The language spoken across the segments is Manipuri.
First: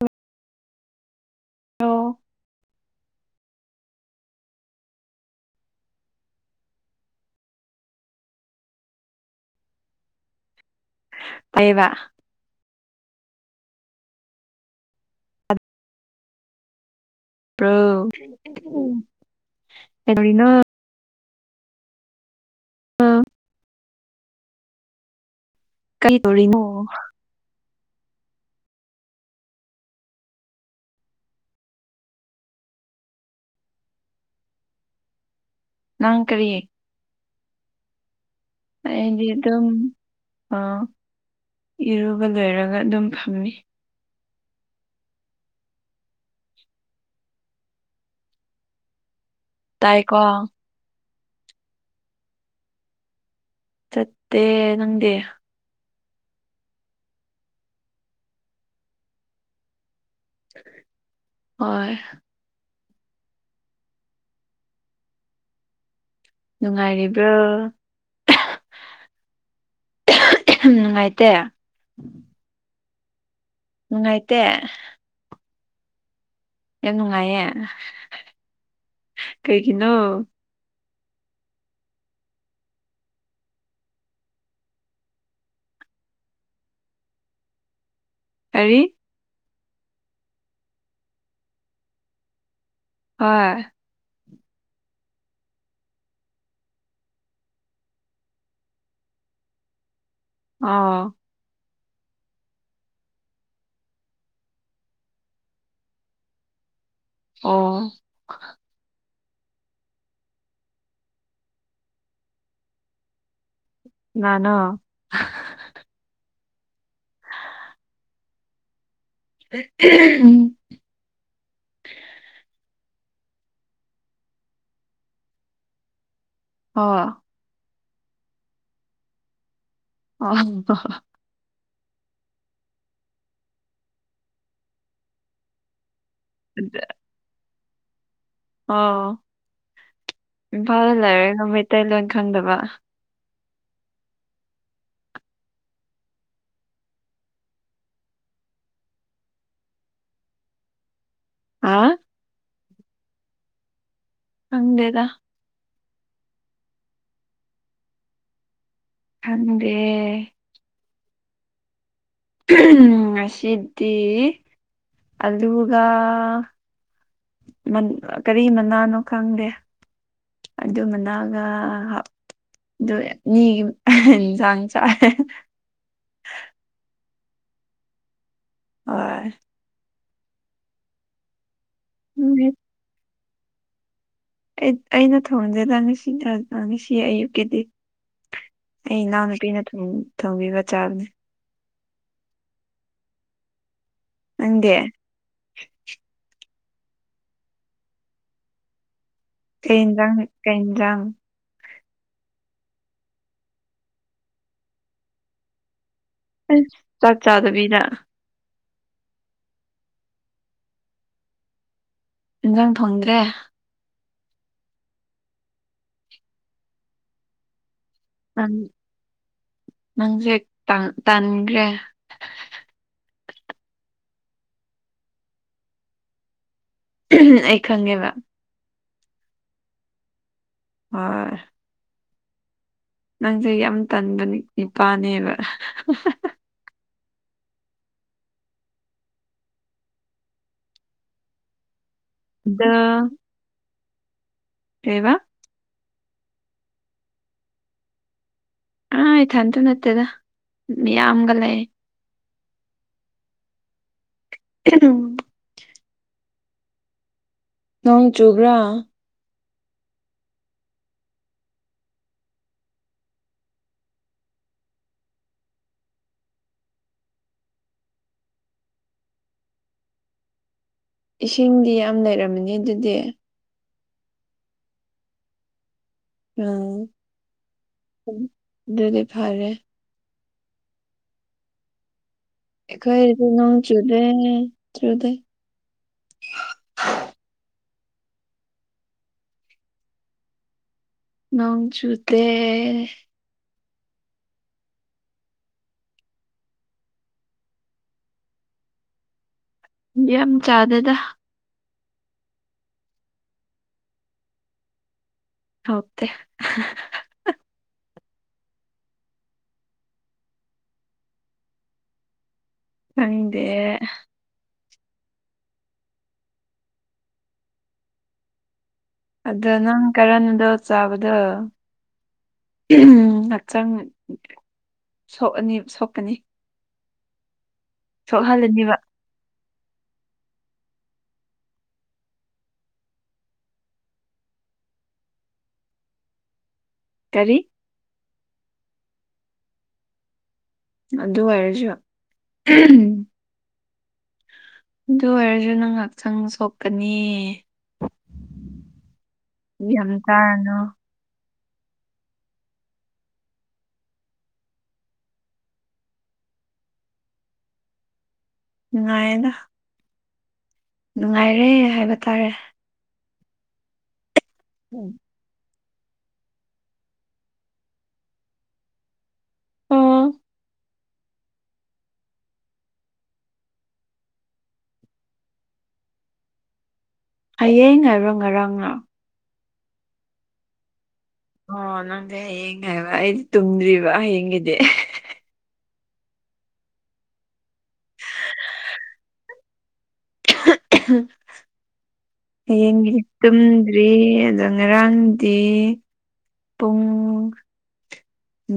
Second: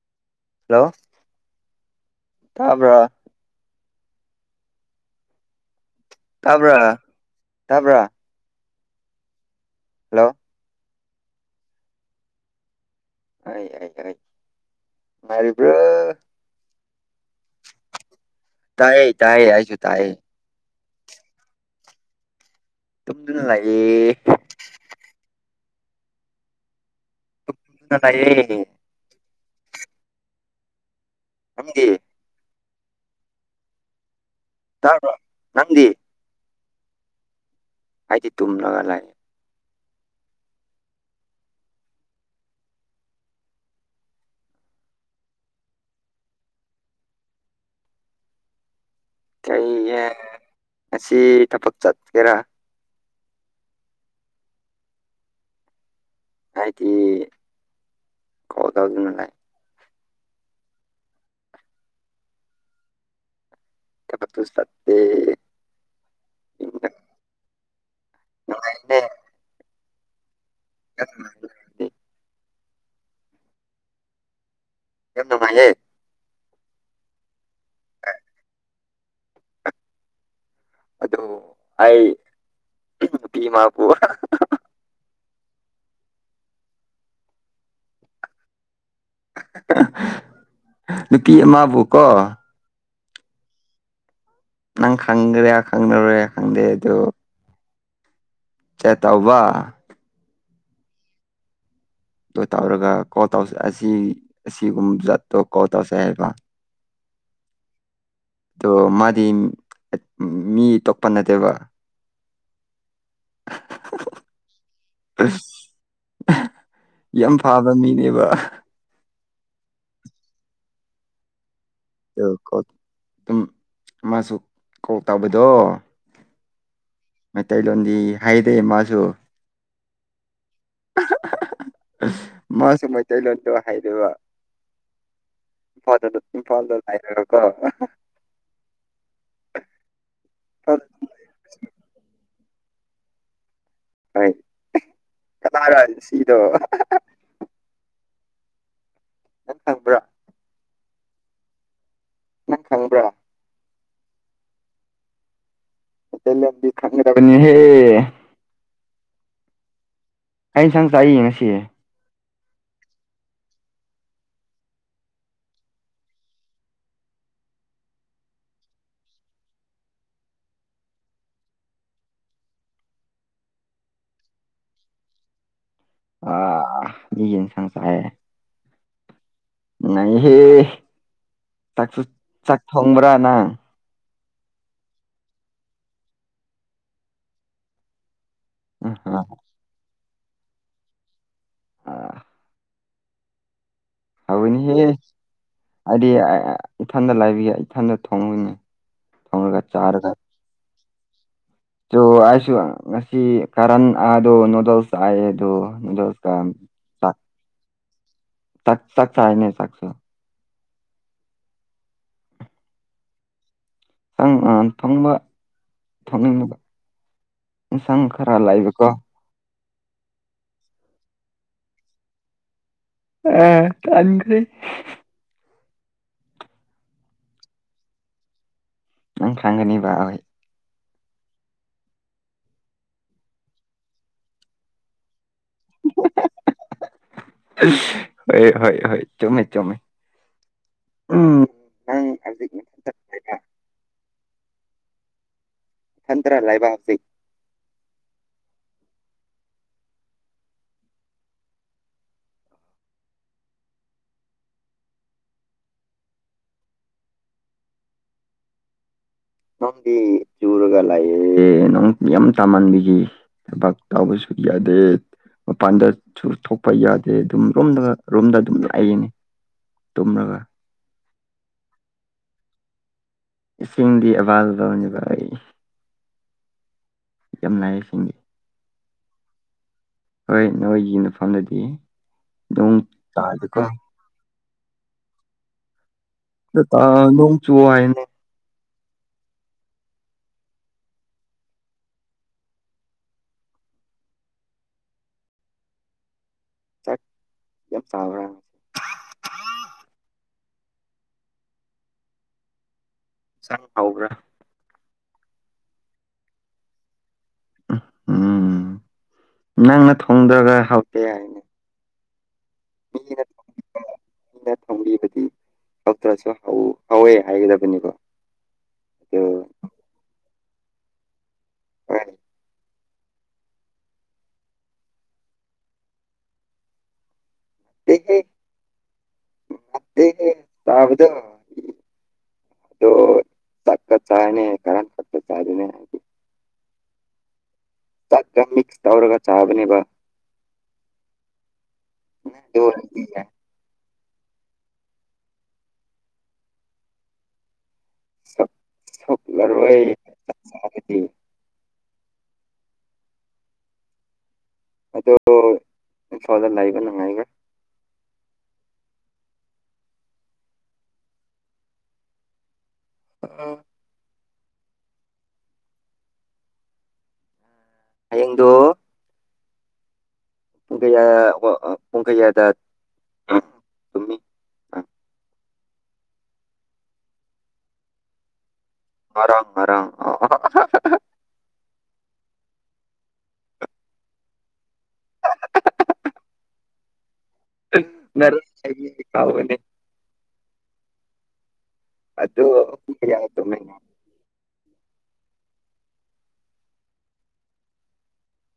ꯍꯜꯂꯣ ꯍꯜꯂꯣ ꯇꯥꯕ꯭ꯔꯥ ꯇꯥꯕ꯭ꯔꯥ ꯇꯥꯕ꯭ꯔꯥ ꯍꯜꯂꯣ ꯇꯥꯌꯦꯕ ꯑꯩ ꯑꯩ ꯑꯩ ꯅꯨꯡꯉꯥꯏꯔꯤꯕ꯭ꯔ‌ꯣ ꯄ꯭ꯔꯣ ꯇꯥꯏꯌꯦ ꯇꯥꯏꯌꯦ ꯑꯩꯖꯨ ꯇꯥꯏꯌꯦ ꯀꯔꯤꯅꯣ ꯇꯨꯝꯗꯨꯅ ꯂꯥꯛꯑꯦ ꯀꯩꯗꯧꯔꯤꯅꯣ [unintelligible] ꯅꯪꯗꯤ ꯇꯕꯔꯣ ꯅꯪꯗꯤ ꯅꯪ ꯀꯔꯤ ꯑꯩꯗꯤ ꯇꯨꯝꯂꯒꯥ ꯑꯩꯗꯤ ꯑꯗꯨꯝ ꯏꯔꯨꯕ ꯂꯣꯏꯔꯒꯥ ꯑꯗꯨꯝ ꯐꯝꯃꯤ ꯆꯩꯌꯦ ꯇꯥꯏꯀꯣ ꯉꯁꯤ ꯊꯕꯛ ꯆꯠꯀꯦꯔꯥ ꯆꯠꯇꯦ ꯅꯪꯗꯤ ꯍꯥꯢꯗꯤ ꯀꯣꯜ ꯇꯧꯗꯅꯤꯡꯉꯥꯏ ꯍꯣꯏ ꯊꯕꯛꯁꯨ ꯆꯠꯇꯦ ꯅꯨꯡꯉꯥꯏꯔꯤꯕ꯭ꯔꯣ ꯅꯨꯡꯉꯥꯏꯇ‌ꯦ ꯌꯥꯝ ꯅꯨꯡꯉꯥꯏꯇꯦ ꯅꯨꯡꯉꯥꯏꯇ‌ꯦ ꯌꯥꯝ ꯅꯨꯡꯉꯥꯏꯌ‌ꯦ ꯌꯥꯝ ꯅꯨꯡꯉꯥꯏꯌꯦ ꯍ [unintelligible] ꯀꯩꯒꯤꯅꯣ ꯑꯗꯨ ꯑꯩ ꯅꯨꯄꯤꯃꯥ ꯄꯨ ꯀꯔꯤ ꯅꯨꯄꯤ ꯑꯃꯕꯨ ꯀꯣ ꯍ‌ꯣꯏ ꯅꯪ ꯈꯪꯒ꯭ꯔꯤꯔ ꯈꯪꯂꯣꯏꯔ ꯈꯪꯗꯦ ꯑꯗꯨ ꯆꯦꯠꯇꯧꯕ ꯑꯣ ꯑꯣ ꯇꯧꯔꯒ ꯀꯣꯜ ꯇꯧ ꯑꯁꯤ ꯑꯁꯤꯒꯨꯝꯕ ꯖꯠꯇꯣ ꯀꯣꯜ ꯇꯧꯁꯩ ꯍꯥꯏꯕ ꯑꯣ ꯑꯗꯣ ꯃꯥꯗꯤ ꯃꯤ ꯇꯣꯛꯄ ꯅꯠꯇꯦꯕ ꯀꯅꯥꯅ‌ꯣ ꯑꯁ ꯌꯥꯝ ꯐꯥꯕ ꯃꯤꯅꯦꯕ ꯎꯝ ꯑꯗꯨꯝ ꯃꯥꯁꯨ ꯀꯣꯜ ꯇꯧꯕꯗꯣ ꯍꯥ ꯃꯩꯇꯩꯂꯣꯟꯗꯤ ꯍꯥꯏꯗꯦ ꯃꯥꯁꯨ ꯑꯣ ꯃꯥꯁꯨ ꯃꯩꯇꯩꯂꯣꯟꯗꯣ ꯍꯥꯏꯕ ꯏꯝꯐꯥꯜꯗ ꯑꯗꯨ ꯏꯝꯐꯥꯜꯗ ꯂꯔꯀ ꯑꯣ ꯏꯝꯐꯥꯜꯗ ꯂꯩꯔꯅ ꯃꯩꯇꯩꯂꯣꯟ ꯈꯪꯗꯕ ꯑꯩ ꯀꯅꯥꯔ ꯁꯤꯗꯣ ꯈꯪꯕ꯭ꯔꯥ ꯑ ꯅꯪ ꯈꯪꯕ꯭ꯔꯥ ꯍꯪꯗꯦꯗ ꯕꯤ ꯈꯪ꯭ꯔꯕꯅꯤ ꯍꯦ ꯈꯗꯦ ꯑꯩꯩꯅꯟꯁꯪ ꯆꯥꯛꯏ ꯉꯁꯤꯦ ꯎꯝ ꯉꯁꯤꯗꯤ‌ ꯑꯂꯨꯒ ꯀꯔꯤ ꯃꯅꯥꯅꯣ ꯈꯪꯗꯦ ꯑꯗꯨ ꯃꯅꯥꯒ ꯑꯗꯨ ꯃꯤꯒꯤ ꯏꯟꯁꯥꯡ ꯆꯥꯏ ꯑ ꯅꯤ ꯌꯦꯟꯁꯥꯡ ꯆꯥꯏꯌꯦ ꯑꯥꯏ ꯅꯩꯍꯦ ꯆꯥꯛꯁꯨ ꯎꯝ, ꯆꯥꯛ ꯊꯣꯡꯕ꯭ꯔꯥ ꯅꯪ ꯑꯩꯅ ꯊꯣꯟꯗ‌ꯦꯗ ꯉꯁꯤ ꯉꯁꯤ ꯑꯌꯨꯛꯀꯤꯗꯤ ꯑꯩ ꯏꯅꯥꯎꯅꯨꯄꯤꯅ ꯊꯣꯡꯕꯤꯕ ꯆꯥꯕꯅꯦ ꯅꯪꯗꯤ ꯍꯅꯤꯍꯦ ꯑꯩꯗꯤ ꯏꯊꯟꯗ ꯂꯥꯏꯕꯤꯒꯦ ꯏꯊꯟꯗ ꯊꯣꯡꯉꯨꯅꯦ ꯀꯩ ꯂꯥꯡ ꯀꯩ ꯂꯥꯡ ꯆꯣ ꯑꯩꯁꯨ ꯉꯁꯤ ꯀꯔꯟ ꯑꯗꯣ ꯅꯨꯗꯜꯁ ꯑ ꯑꯗꯣ ꯅꯨꯗꯜꯁ ꯑꯦꯁ ꯆꯥꯛ ꯆꯥꯗꯕꯤꯗ ꯆꯥꯛ ꯆꯥꯛꯁ ꯍꯥꯏ ꯅ ꯆꯥꯛꯁ ꯏꯟꯖꯥꯡ ꯊꯣꯡꯗ꯭ꯔꯦ ꯪ ꯊꯣꯡꯕ ꯊꯣꯡꯅꯤꯡꯕ ꯆꯪ ꯅꯪ ꯅꯪꯁꯦ ꯇꯥꯟꯈ꯭ꯔꯦ ꯑ ꯑꯅꯤ ꯀꯔꯤ ꯑꯩ ꯈꯪꯉꯦꯕ ꯅꯪ ꯊꯪꯒꯅꯤꯕ ꯑꯩꯣꯏ ꯍ ꯅꯪꯁꯦ ꯌꯥꯝ ꯇꯟꯕ ꯏꯄꯥꯅꯦꯕ ꯍꯣꯏ ꯍꯣꯏ ꯍꯣꯏ ꯆꯃꯤꯃꯦ ꯆꯃꯦ ꯎꯝ ꯀ ꯑꯗ ꯇ ꯊꯟ꯭ꯔꯂꯕꯁꯤ ꯑ ꯏꯊꯟꯇ ꯅꯠꯇꯦꯗ ꯌꯥꯝꯒ ꯂꯩ ꯀꯩꯅꯣ ꯅꯣꯡ ꯆꯨꯕ꯭ꯔꯥ ꯅꯪꯗꯤ ꯆꯔꯒꯂꯌꯦ ꯅꯪ ꯌ ꯇ ꯃꯥꯟꯕꯤꯒꯤ ꯥꯛ ꯇ ꯑꯃꯕꯁ ꯌꯥꯗꯦ ꯃꯄꯥꯟꯗꯁꯨ ꯊꯣꯛꯄ ꯌꯥꯗꯦ ꯑꯗꯨꯝ ꯔꯣꯝꯗꯒ ꯔꯣꯝꯗ ꯑꯗꯨꯝ ꯂꯥꯛꯌꯦꯅꯦ ꯇꯨꯝꯂꯒ ꯏꯁꯤꯡꯗꯤ ꯌꯥꯝ ꯂꯩꯔꯝꯃꯅꯤ ꯑꯗꯨꯗꯤ ꯏꯁꯤꯡꯗꯤ ꯑꯕꯥꯜꯗꯅꯦꯕ ꯑꯩ ꯑ ꯌꯥꯝ ꯂꯥꯏ ꯏꯁꯤꯡꯗꯤ ꯑꯗꯨꯗꯤ ꯐꯔꯦ ꯍꯣꯏ ꯅꯣꯏꯣꯏꯒꯤ ꯃꯐꯝꯗꯗꯤ ꯅꯣꯡ ꯈꯥꯏꯗꯤ ꯅꯣꯡ ꯇꯥꯗꯦꯀꯣ ꯆꯨꯗꯦ ꯆꯨꯗꯦ ꯂꯣꯡ ꯆꯨꯑꯣ ꯍꯥꯏꯅꯦ ꯅꯣꯡ ꯆꯨꯗꯦ ꯆꯥꯛ ꯌꯥꯝ ꯆꯥꯎꯥꯕ꯭ꯔ ꯌꯥꯝ ꯆꯥꯗꯗ ꯆꯪ ꯍꯕ꯭ꯔꯥ ꯍꯗꯦ ꯎ ꯎꯝ ꯅꯪꯅ ꯊꯣꯡꯗꯒ ꯍꯥꯎꯇꯦ ꯍꯥꯏ ꯀꯗꯦ ꯑꯩꯅ ꯊꯝꯕꯤꯕꯗꯤ ꯐꯇ꯭ꯔꯁꯨ ꯍꯧꯋꯦ ꯍꯥꯏꯒꯗꯕꯅꯤꯀꯣ ꯑꯗꯨ ꯑꯗꯣ ꯅꯪ ꯀꯔꯟꯗꯣ ꯆꯥꯕꯗꯣ ꯍ ꯉꯥꯛꯆꯥꯡꯣꯛꯑꯅꯤ ꯁꯣꯛꯀꯅꯤ ꯁꯣꯛꯍꯜꯂꯅꯤꯕ ꯃꯦ ꯍꯥꯎꯗꯣ ꯇꯅꯦ ꯇꯔꯤ ꯆꯠ ꯃꯤꯛꯁ ꯇꯧꯔꯒ ꯆꯥꯕꯅꯦꯕ ꯑꯗꯨ ꯑꯣꯏꯔꯁꯨ ꯑꯗꯨ ꯑꯣꯏꯔꯗꯤ ꯌꯥꯏ ꯑꯗꯨ ꯑꯣꯏꯔꯁꯨ ꯅꯪ ꯉꯥꯏꯍꯥꯛꯆꯪ ꯁꯣꯛꯀꯅꯤ ꯃꯔꯔ ꯌꯥꯝ ꯆꯥꯔꯅꯨ ꯑꯗꯣ ꯏꯝꯐꯥꯜꯗ ꯂꯩꯥꯛꯏꯕ ꯅꯉꯥꯏꯕ꯭ꯔꯥ ꯎꯅꯨꯡꯑꯅ ꯅꯨꯡꯉꯥꯏꯔꯦ ꯍꯥꯏꯕ ꯇꯥꯔꯦ ꯑꯣ ꯎꯝ ꯍꯌꯦꯡꯗꯣ ꯑꯣ ꯄꯨꯡ ꯀ ꯄꯨꯡꯈꯩ ꯌꯥꯗ ꯍꯌꯦꯡ ꯉꯔꯪ ꯉꯔꯥꯡꯅ ꯃꯔꯔꯥꯡ ꯃꯔꯔꯥꯡ ꯑꯣ ꯅꯪꯗꯤ ꯍꯌꯦꯡ ꯍꯥꯏꯕ ꯑꯩꯗꯤ ꯇꯨꯝꯗ꯭ꯔꯤꯕ ꯍꯌꯦꯡꯒꯤꯗꯤ ꯅꯔ ꯀꯥꯎꯅꯦ ꯑꯗꯣ ꯌꯦꯤ ꯄꯨꯡ ꯀꯌꯥꯗ ꯇꯨꯝꯃꯦ ꯇꯗ꯭ꯔꯤ ꯑꯗ ꯉꯔꯥꯡꯗꯤ ꯄꯨꯡ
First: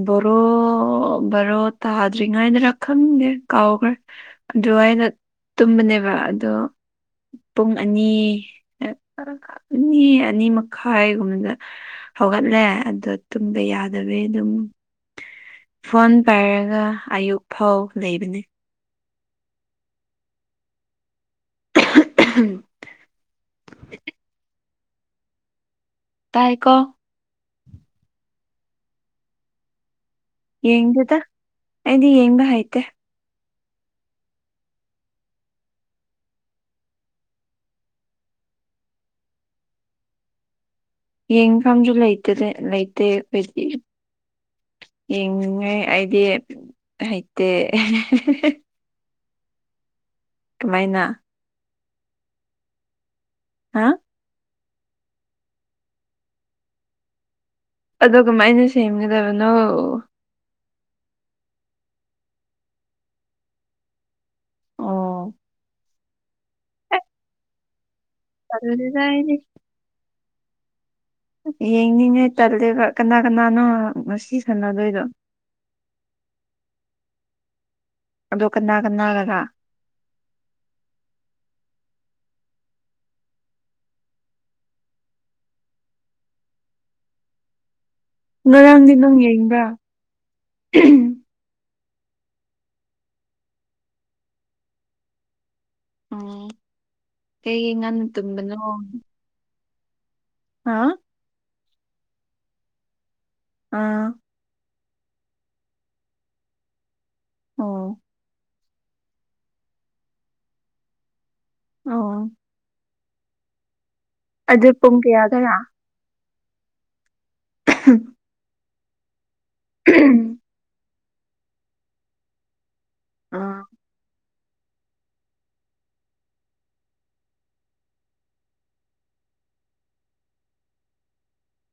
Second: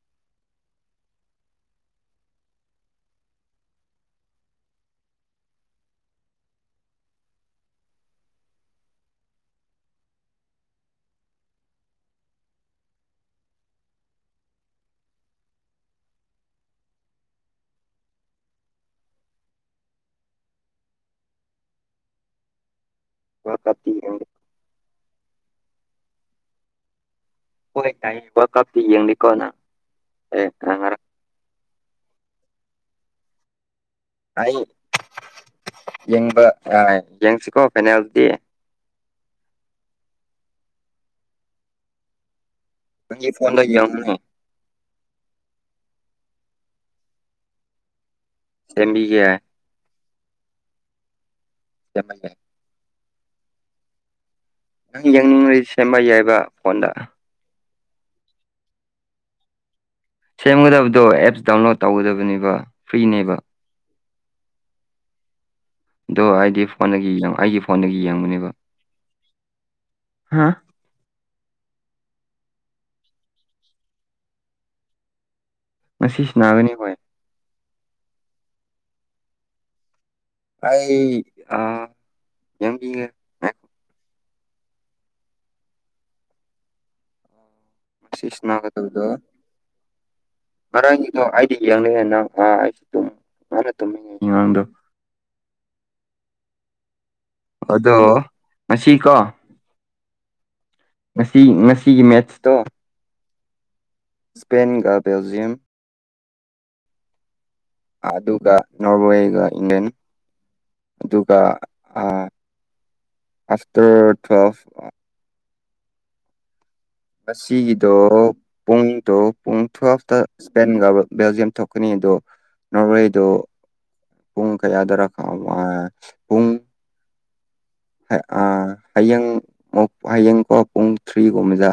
ꯔꯣ ꯔꯣ ꯇ ꯍꯥꯥꯖꯔꯤꯉ ꯏꯗ ꯔꯈꯟꯒꯦ ꯀꯥꯎꯥꯎꯒꯔ ꯑꯗꯣ ꯑꯩꯅ ꯇꯨꯝꯕꯅꯦꯕ ꯑꯗꯣ ꯄꯨꯡ ꯑꯅꯤ ꯑꯅꯤ ꯑꯅꯤ ꯃꯈꯥꯏꯒꯨꯝꯕꯗ ꯍꯧꯒꯠꯂꯦ ꯑꯣ ꯇꯨꯝꯕ ꯌꯥꯗꯕꯩ ꯑꯗꯨꯝ ꯐꯣꯟ ꯄꯥꯏꯔꯒ ꯑꯌꯨꯛ ꯐꯥꯎ ꯂꯩꯕꯅꯦ ꯎꯝ ꯑ ꯀꯇꯤꯦ ꯇꯀꯣ ꯍꯣꯏ ꯇꯥꯏ ꯋꯥ ꯀꯞꯇꯤ ꯌꯦꯡꯅꯤꯀꯣꯅ ꯑꯦ ꯉꯔꯥꯡ ꯌꯦꯡꯗꯦꯗ ꯑꯩꯗꯤ ꯌꯦꯡꯕ ꯍꯥꯏꯥꯏꯇꯦ ꯑꯩ ꯌꯦꯡꯕ ꯌꯦꯡꯁꯤꯀꯣ ꯐꯦꯅꯥꯜꯇꯗꯤ ꯌꯦꯡꯐꯝꯁꯨ ꯂꯩꯇꯦ ꯂꯩꯇꯦ ꯐꯣꯟꯗ ꯑꯩꯈꯣꯏꯗꯤ ꯌꯦꯡꯉꯨꯅꯦ ꯌꯦꯡꯅꯤꯡꯉꯥꯏ ꯑꯩꯗꯤ ꯍꯩꯇꯦ ꯁꯦꯝꯕꯤꯒꯦ ꯀꯃꯥꯏꯅ ꯦ ꯍꯥ ꯅꯪ ꯌꯦꯡꯅꯤꯡꯉꯗꯤ ꯁꯦꯝꯕ ꯌꯥꯏꯕ ꯐꯣꯟꯗ ꯑ ꯀꯃꯥꯏꯅ ꯁꯦꯝꯒꯗꯕꯅꯣ ꯁꯦꯝꯒꯗꯕꯗꯣ ꯑꯦꯞꯁ ꯗꯥꯎꯟꯂꯣꯗ ꯇꯧꯒꯗꯕꯅꯦꯕ ꯐ꯭ꯔꯤꯅꯦꯕ ꯑꯣ ꯑꯗꯣ ꯑꯩꯗꯤ ꯐꯣꯟꯗꯒꯤꯡꯉ ꯑꯩꯒꯤ ꯐꯣꯟꯗꯒꯤ ꯌꯦꯡꯕꯅꯦꯀꯣ ꯑꯗꯨꯗꯗꯤ ꯌꯥꯥꯏꯅꯦ ꯍꯥ ꯌꯦꯡꯅꯤꯡꯉꯦ ꯇꯜꯂꯦꯕ ꯀꯅꯥ ꯀꯅꯥꯅꯣ ꯉꯁꯤ ꯁꯥꯟꯅꯗꯣꯏꯗꯣ ꯉꯁꯤꯁꯤ ꯅꯥꯒꯅꯤ ꯍꯣꯏ ꯑꯗꯣ ꯀꯅꯥ ꯀꯅꯥꯒꯒ ꯑꯩ ꯑ ꯌꯦꯡ ꯀꯒ ꯁꯣ ꯉꯔꯥꯡꯗꯤ ꯅꯪ ꯌꯦꯡꯕ꯭ꯔꯥ ꯃꯔꯔ [unintelligible] ꯌꯦꯡꯗꯦ ꯅꯪ ꯑꯥ ꯑꯩꯁꯨꯨꯝ ꯃꯥꯅ ꯇꯨꯝꯃꯤꯉꯩꯉꯥꯡꯗꯣ ꯎꯝ ꯀꯩꯒꯤ ꯑꯗꯣ ꯉꯟꯅ ꯇꯨꯝꯕꯅꯣ ꯉꯁꯤꯀꯣ ꯍꯥ ꯉꯁꯤ ꯉꯁꯤꯒꯤ ꯃꯦꯠꯁꯇꯣ ꯑꯥ ꯄꯦꯟꯒꯗꯖ ꯌꯦ ꯑꯣ ꯑꯗꯨꯒ ꯅꯣꯕꯣ ꯏꯒ ꯏꯟꯦꯅ ꯑꯗꯨꯒ ꯑ ꯑꯣ ꯑꯐꯇꯔ ꯇꯋꯦꯜ ꯀꯗꯔ ꯉꯁꯤꯒꯤꯗꯣ ꯄꯨꯡꯗꯣ ꯄꯨꯡ ꯇꯨꯦꯜꯐꯇ ꯏꯁꯄꯦꯟꯒ ꯕꯦꯜꯖꯤꯌꯝ ꯊꯣꯛꯀꯅꯤ ꯑꯗꯣ ꯅꯣꯔꯋꯦꯗꯨ ꯑꯥ ꯄꯨꯡ ꯀꯌꯥꯗꯔ ꯄꯨꯡ ꯑ ꯍꯌꯦꯡ ꯍꯌꯦꯡꯀꯣ ꯄꯨꯡ ꯊ꯭ꯔꯤꯒꯨꯝ ꯃꯖꯥ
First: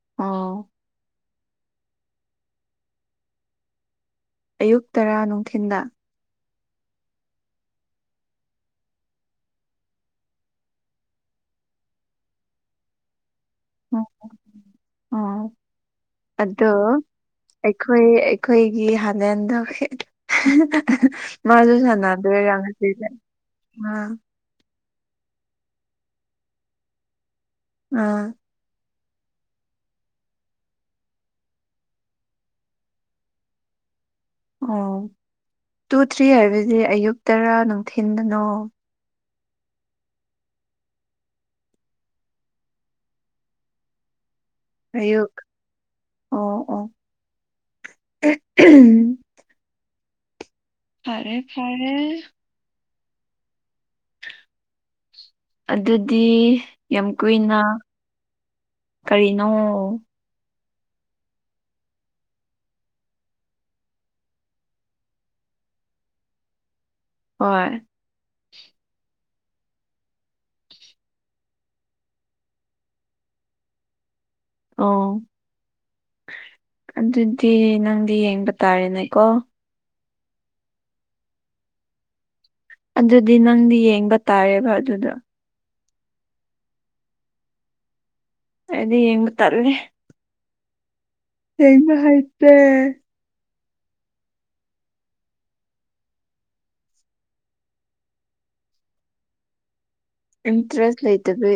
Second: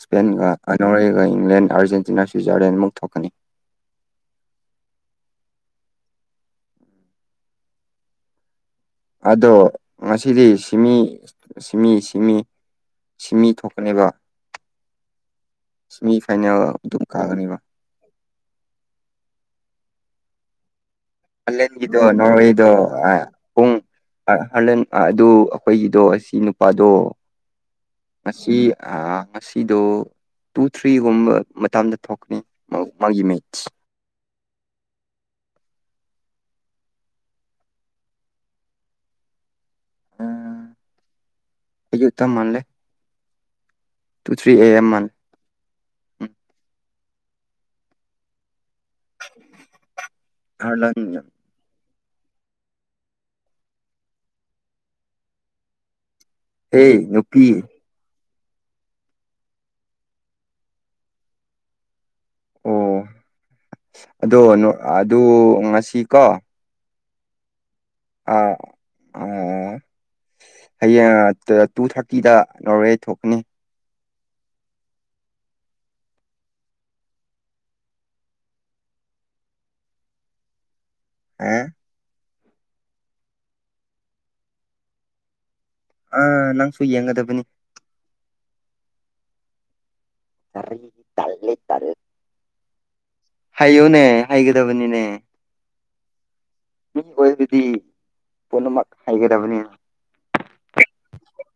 ꯏꯁꯄꯦꯟꯒ ꯑꯣ ꯑꯅꯔꯌꯥꯒ ꯏꯪꯂꯦꯟ ꯑꯥꯔꯖꯦꯟꯇꯤꯅꯥ ꯁ꯭ꯋꯤꯖꯔꯂꯦꯟ ꯑꯃꯨꯛ ꯊꯣꯛꯀꯅꯤ ꯑꯌꯨꯛ ꯇꯔꯥ ꯅꯨꯡꯊꯤꯜꯗ ꯑꯗꯣ ꯉꯁꯤꯗꯤ ꯁꯤꯃꯤ ꯁꯤꯃꯤ ꯁꯤꯃꯤ ꯁꯤꯃꯤ ꯊꯣꯛ ꯎꯝ ꯀꯀꯅꯦꯕ ꯑꯣ ꯁꯤꯦꯃꯤ ꯐꯥꯏꯅꯦꯜ ꯑꯗꯣ ꯑꯗꯨꯝ ꯀꯛꯒꯅꯦꯕ ꯑꯩꯈꯣꯏ ꯑꯩꯈꯣꯏꯒꯤ ꯍꯥꯟꯅꯦꯟꯗꯧ ꯃꯥ ꯍꯂꯦꯟꯒꯤꯗꯣ ꯑꯗꯨꯁꯅꯗ ꯑ ꯍꯂꯦꯟ ꯑꯗꯨ ꯑꯩꯈꯣꯏꯒꯤꯗꯣ ꯑꯁꯤ ꯅꯨꯄꯥꯗꯣ ꯑꯥ ꯉ ꯉꯁꯤꯗꯣ ꯇꯨ ꯊ꯭ꯔꯤꯒꯨꯝꯕ ꯃꯇꯝꯗ ꯊꯣꯛꯀꯅꯤ ꯃꯥꯒꯤꯃꯦꯠꯁ ꯑꯣ ꯇꯨ ꯊ꯭ꯔꯤ ꯍꯥꯏꯕꯗꯤ ꯑꯌꯨꯛ ꯇꯔꯥ ꯅꯨꯡꯊꯤꯤꯟꯗꯅꯣ ꯍꯖꯤꯨ ꯇ ꯃꯟꯂꯦ ꯇꯨ ꯊ꯭ꯔꯤ ꯑꯦ ꯑꯦꯝ ꯃꯥꯜꯂꯦ ꯍꯥꯏꯌꯛ ꯎꯝ ꯑꯣ ꯑꯣ [unintelligible] ꯐꯔꯦ ꯐꯔꯦ ꯑꯗꯨꯗꯤ ꯍꯦ ꯌꯥꯝ ꯀꯨꯏꯅ ꯅꯨꯄꯤ ꯀꯔꯤꯅꯣ ꯑꯣ ꯑꯗꯣ ꯑꯗꯨ ꯉꯁꯤ ꯀꯣ ꯍꯣꯏ ꯑꯥ ꯍꯌꯦꯡ ꯇꯨ ꯊꯥꯔꯇꯤꯗ ꯅꯣꯔꯋꯦ ꯊꯣꯛꯀꯅꯤ ꯑꯣ ꯑꯗꯨꯗꯤ ꯅꯪꯗꯤ ꯌꯦꯡꯕ ꯇꯥꯔꯦꯅꯦꯀꯣ ꯑ ꯑꯗꯨꯗꯤ ꯅꯪꯗꯤ ꯌꯦꯡꯕ ꯇꯥꯔꯦꯕ ꯑꯗꯨꯗꯣ ꯑꯥ ꯅꯪꯁꯨ ꯌꯦꯡꯒꯗꯕꯅꯤ ꯑꯗꯨꯗ ꯌꯦꯡꯒ ꯇꯜꯦ ꯁꯔ ꯍꯡ ꯍꯥꯏꯥꯏꯇꯦ ꯍꯥꯏꯌꯨꯅꯦ ꯍꯩꯒꯗꯕꯅꯤꯅꯦ ꯃꯤ ꯑꯣꯏꯕꯗꯤ ꯄꯨꯝꯅꯃꯛ ꯍꯩꯒꯗꯕꯅꯤꯅ ꯏꯟꯇ꯭ꯔꯦꯁ ꯂꯩꯇꯕ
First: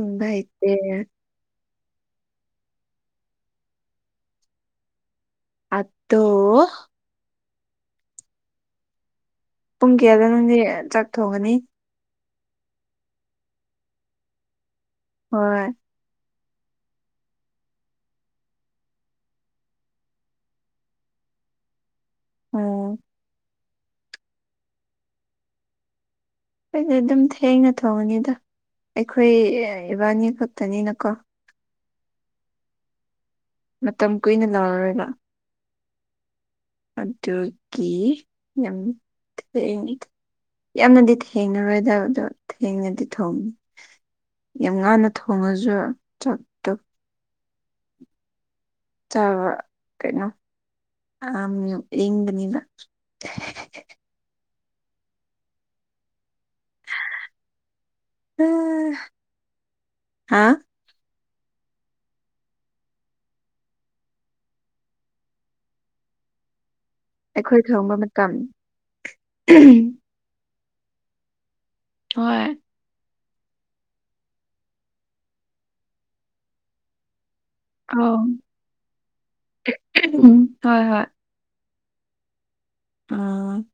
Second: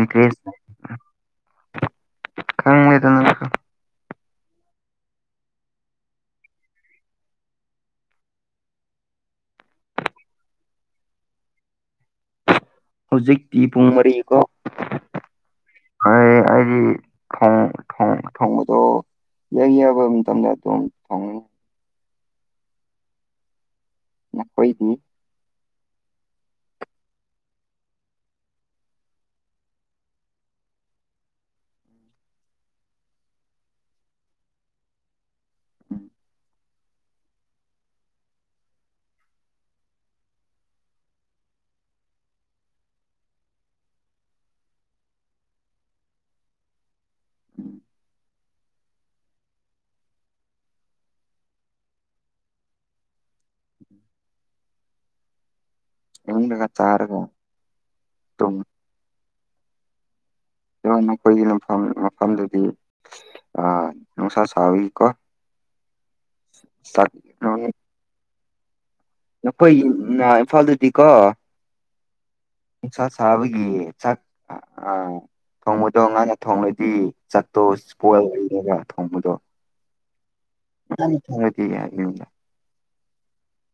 ꯏꯟꯇ꯭ꯔꯦꯁ ꯍꯥꯏꯇꯦ ꯈꯪꯉꯦꯗ ꯅꯪꯁꯨ ꯑꯠꯇꯣ ꯄꯨꯡ ꯀꯌꯥꯗ ꯅꯪꯗꯤ ꯆꯥꯛ ꯊꯣꯡꯒꯅꯤ ꯍꯧꯖꯤꯛꯇꯤ ꯄꯨꯡ ꯃꯔꯤ ꯀꯣ ꯍꯣꯏ ꯍ ꯑꯩꯗꯤ ꯊꯣꯡ ꯊ ꯊꯣꯡꯕꯗꯣ ꯌꯥꯏ ꯌꯥꯕ ꯃꯇꯝꯗ ꯑꯗꯨꯝ ꯐꯪꯒꯅꯤ ꯑꯣꯝ ꯅ ꯍꯣꯏꯗꯅꯤ ꯑꯩꯗꯤ ꯑꯗꯨꯝ ꯊꯦꯡꯅ ꯊꯣꯡꯉꯅꯤꯗ ꯑꯩꯈꯣꯏ ꯏꯕꯥꯅꯤ ꯈꯛꯇꯅꯤꯅꯀꯣ ꯃꯇꯝ ꯀꯨꯏꯅ ꯂꯥꯎꯔꯔꯣꯏꯔ ꯎꯝ ꯑꯗꯨꯒꯤ ꯌꯥꯝꯅꯤ ꯌꯥꯝꯅꯗꯤ ꯊꯦꯡꯅꯔꯣꯏꯗꯕꯗꯣ ꯊꯦꯡꯅꯗꯤ ꯊꯣꯡꯉ ꯌꯥꯝ ꯉꯟꯅ ꯊꯣꯡꯉꯁꯨ ꯆꯥꯛꯇꯣ ꯀꯩꯅꯣ ꯑ ꯏꯪꯕꯅꯤꯅ ꯏ ꯀꯠꯇꯥꯔꯒ ꯑ ꯍꯥ ꯏ ꯑꯩꯈꯣꯏꯒꯤꯐꯝ ꯃꯐꯝꯗꯨꯗꯤ ꯑ ꯅꯨꯡꯁꯥ ꯁ꯭ꯋꯥꯕꯤꯀ ꯑꯩꯈꯣꯏ ꯈꯪꯕ ꯃꯇꯝ ꯅꯈꯣꯏ ꯏꯝꯐꯥꯜꯗꯨꯗꯤ ꯀꯣ ꯍꯣꯏ ꯁꯥ ꯁꯥꯕꯒꯤ ꯆꯥꯛ ꯊꯣꯡꯕꯗꯣ ꯉꯅ ꯊꯣꯡꯂꯗꯤ ꯆꯠꯇꯣ ꯑꯧ ꯄꯣꯜꯏꯅꯦꯕ ꯊꯣꯡꯕꯗꯣ ꯎꯝ ꯍꯣꯏ ꯍꯣꯏ ꯍꯗꯤꯒꯗ ꯑ